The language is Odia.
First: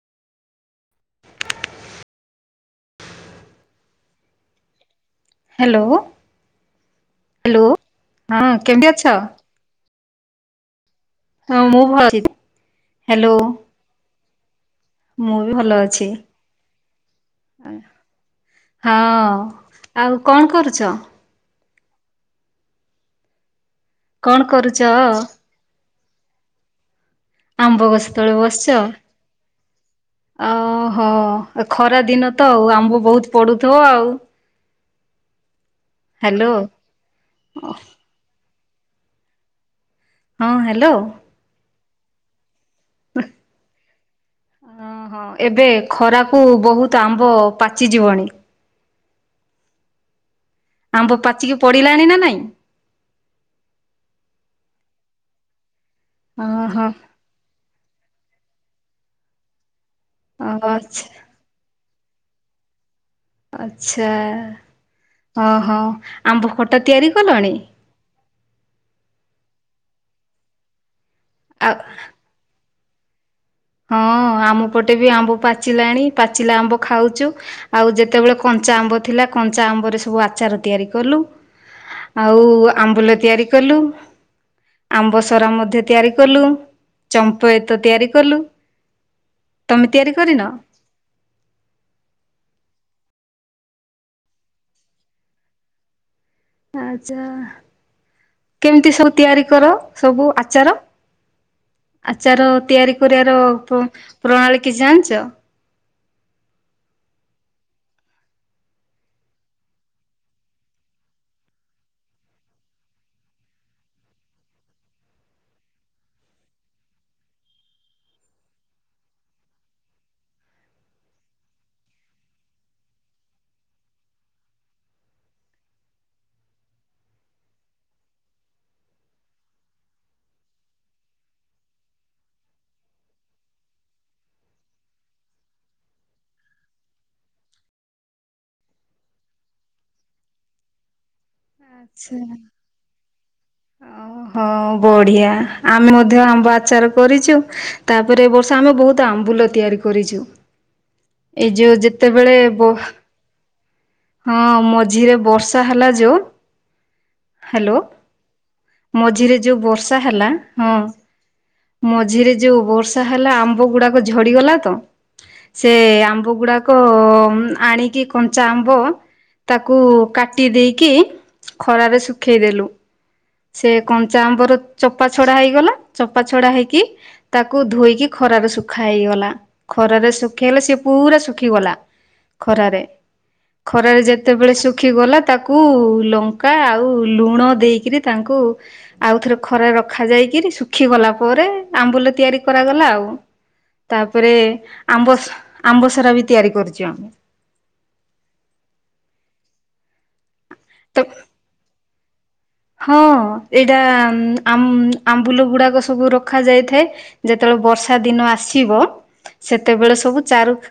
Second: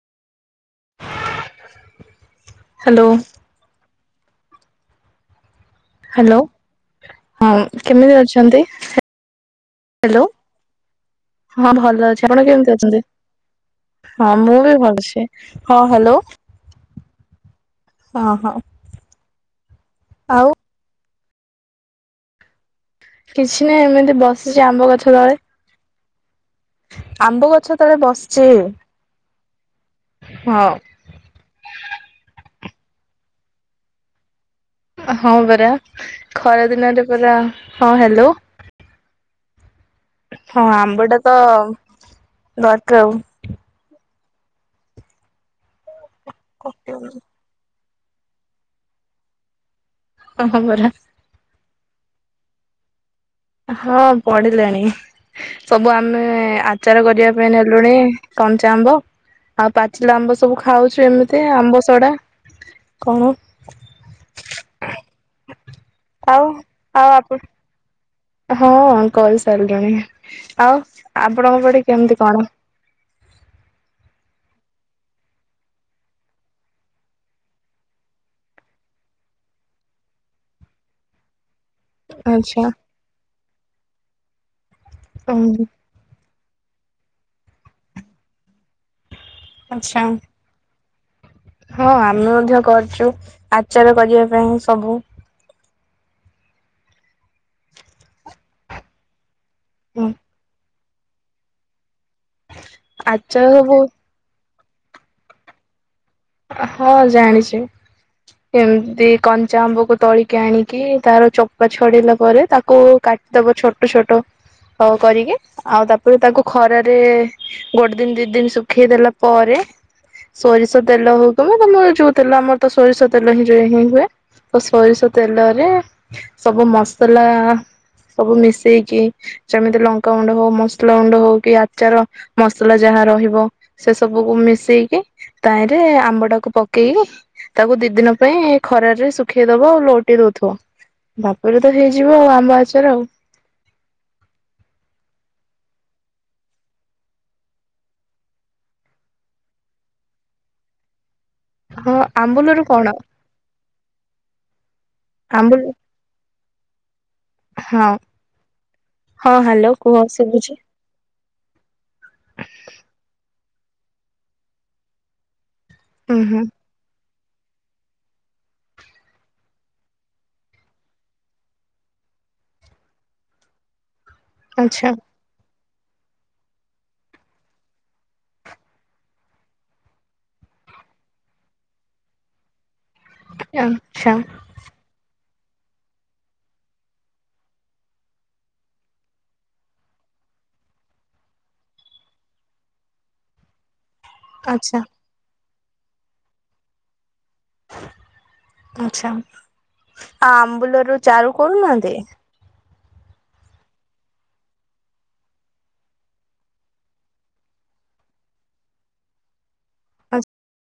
ହ୍ୟାଲୋ। ହ୍ୟାଲୋ ହ୍ୟାଲୋ ହଁ ହ୍ୟାଲୋ କେମିତି ହଁ ଅଛନ୍ତି? କେମିତି ଅଛ? ହ୍ୟାଲୋ, ହଁ ଭଲ ଅଛି। ଆପଣ କେମିତି ଅଛନ୍ତି? ହ୍ୟାଲୋ ହଁ ମୁଁ ବି ଭଲ ଅଛି। ହଁ ହ୍ୟାଲୋ। ଆ। ହଁ ହଁ। ହଁ ଆଉ କଣ କରୁଛ? କିଛି ନାହିଁ ଏମିତି କଣ ବସିଛି କରୁଛ? ଆମ୍ବ ଗଛ ତଳେ। ଆମ୍ବ ଗଛ ତଳେ ବସିଛ। ଓ ହଁ ହୋ ଏ ଖରା ଦିନ ତ ଆଉ ଆମ୍ବ ବହୁତ ପଡ଼ୁଥିବ ଆଉ। ହଁ ପରା ହ୍ୟାଲୋ ଖରାଦିନରେ ପରା ହଁ ହ୍ୟାଲୋ। ହଁ ଆମ୍ବଟା ତ ଦରକାର ଆଉ। ଓ ହଁ ଏବେ ଖରାକୁ ବହୁତ ଆମ୍ବ ପାଚିଯିବଣି। ହଁ ପରା। ଆମ ପାଚିକି ପଡିଲାଣି ନା ନାଇଁ? ହଁ ପଡିଲାଣି ସବୁ ଆମେ ଓହୋ ଆଚାର କରିବାକୁ ନେଲୁଣି କଞ୍ଚା ଆମ୍ବ ଆଉ ପାଚିଲା ଆମ୍ବ ସବୁ ଖାଉଛୁ ଆଚ୍ଛା ଏମିତି। ଏତେ ଆମ୍ବସଡ଼ା କଣ ଆଛା ଓହୋ ଆଉ ଆମ୍ବ ଖଟା ଆଉ ତିଆରି ଆପଣ କଲଣି? ହଁ କରି ସାରିଲୁଣି। ଆଉ ଆପଣଙ୍କ ଆଉ ପଟେ କେମିତି କଣ? ହଁ ଆମ ପଟେ ବି ଆମ୍ବ ପାଚିଲାଣି, ପାଚିଲା ଆମ୍ବ ଖାଉଛୁ। ଆଉ ଯେତେବେଳେ କଞ୍ଚା ଆମ୍ବ ଥିଲା କଞ୍ଚା ଆମ୍ବରେ ସବୁ ଆଚାର ତିଆରି କଲୁ। ଆଉ ଆଚ୍ଛା ଆମ୍ବୁଲ ତିଆରି କଲୁ। ଆମ୍ବ ସରା ହୁଁ ମଧ୍ୟ ତିଆରି କଲୁ ଚମ୍ପଏତ ତିଆରି କଲୁ। ତମେ ଆଚ୍ଛା ତିଆରି କରିନ? ହଁ ଆମେ ମଧ୍ୟ କରିଛୁ ଆଚାର କରିବା ପାଇଁ ସବୁ। ଆଚ୍ଛା କେମିତି ସବୁ ତିଆରିକର ହୁଁ ସବୁ ଆଚାର। ଆଚାର ତିଆରି କରିବାର ଆଚାର ସବୁ ପ୍ର ପ୍ରଣାଳୀ କିଛି ଜାଣିଛ। ହଁ ଜାଣିଛି। ଏମିତି କଞ୍ଚାଆମ୍ବକୁ ତୋଳିକି ଆଣିକି ତାର ଚୋପା ଛଡେଇିଲା ପରେ ତାକୁ କାଟି ତାପରେ ଛୋଟ ଛୋଟ କରିକି ଆଉ ତାପରେ ତାକୁ ଖରାରେ ଗୋଟେଦିନ ଦି ଦିନ ଶୁଖେଇ ଦେଲା ପରେ ସୋରିଷ ତେଲ ହଉ ତମେ ତମର ଯୋଉ ତେଲ ଆମରତ ସୋରିଷ ତେଲହିଁ ଯେହିଁ ହୁଏ। ଆଉ ସୋରିଷ ତେଲରେ ସବୁ ମସଲା ସବୁ ମିଶେଇକି ଯେମିତି ଲଙ୍କାଗୁଣ୍ଡ ହଉ ମସଲାଗୁଣ୍ଡ ହଉ କି ଆଚାର ମସଲା ଯାହା ରହିବ। ସେ ସବୁକୁ ମିଶେଇକି ତାହିଁରେ ଆମ୍ବଟାକୁ ପକେଇଲେ ତାକୁ ଦି ଦିନ ପାଇଁ ଖରାରେ ଶୁଖେଇ ଦବ ଲଉଟେଇ ଦଉଥିବ। ବାବାରେତ ହେଇଯିବ ଆଉ ଆମ୍ବଆଚାର ଆଉ। ଆଉ। ହଁ ବଢିଆ ଆମେ ମଧ୍ୟ ଆମ୍ବଆଚାର କରିଛୁ ତାପରେ ଏବର୍ଷ ଆମେ ବହୁତ ଆମ୍ବୁଲ ତିଆରି କରିଛୁ ଏଇ ଯୋଉ ହଁ ଯେତେବେଳେ ଆମ୍ବୁଲରୁ ବୋ କଣ ହଁ ମଝିରେ ଆମ୍ବୁଲ ବର୍ଷାହେଲା ଯୋଉ ହାଲୋ ହଁ ହଁ ମଝିରେ ଯୋଉ ହ୍ୟାଲୋ କୁହ ବର୍ଷା ହେଲା ଶୁଭୁଛି ହଁ। ହଁ ମଝିରେ ଯୋଉ ବର୍ଷା ହେଲା ଆମ୍ବ ଗୁଡାକ ଝଡିଗଲାତ। ସେ ହୁଁ ଆମ୍ବ ହୁଁ ଗୁଡାକ ଆଣିକି କଞ୍ଚାଆମ୍ବ। ତାକୁ କାଟିଦେଇକି ଖରାରେ ଶୁଖେଇଦେଲୁ। ସେ କଞ୍ଚା ଆମ୍ବର ଆଚ୍ଛା ଚୋପାଛଡା ହେଇଗଲା ଚୋପାଛଡା ହେଇକି ତାକୁ ଧୋଇକି ଖରାରେ ଶୁଖାହେଇଗଲା ଖରାରେ ଶୁଖେଇଲେ ସିଏ ପୁରା ଶୁଖିଗଲା। ଖରାରେ ଖରାରେ ଆଚ୍ଛା ଯେତେବେଳେ ଶୁଖିଗଲା ତାକୁ ଲଙ୍କା ଆଉ ଲୁଣ ଦେଇକିରି ତାଙ୍କୁ ଆଉ ଥରେ ଖରାରେ ରଖାଯାଇକିରି ଶୁଖିଗଲା ପରେ ଆମ୍ବୁଲ ତିଆରି କରାଗଲା ଆଉ। ତାପରେ ଆଚ୍ଛା ଆମ୍ବସ ଆମ୍ବସରାବି ତିଆରି କରୁଚୁ଼ ଆମେ। ଆଚ୍ଛା ଆମ୍ବୁଲରୁ ତ ଚାରୁ କରୁନାହାନ୍ତି? ହଁ ଏଇଟା ଆମ ଆମ୍ବୁଲ ଗୁଡାକ ସବୁ ରଖାଯାଇଥାଏ। ଯେତେବେଳେ ବର୍ଷାଦିନ ଆସିବ ସେତେବେଳେ ସବୁ ଚାରୁ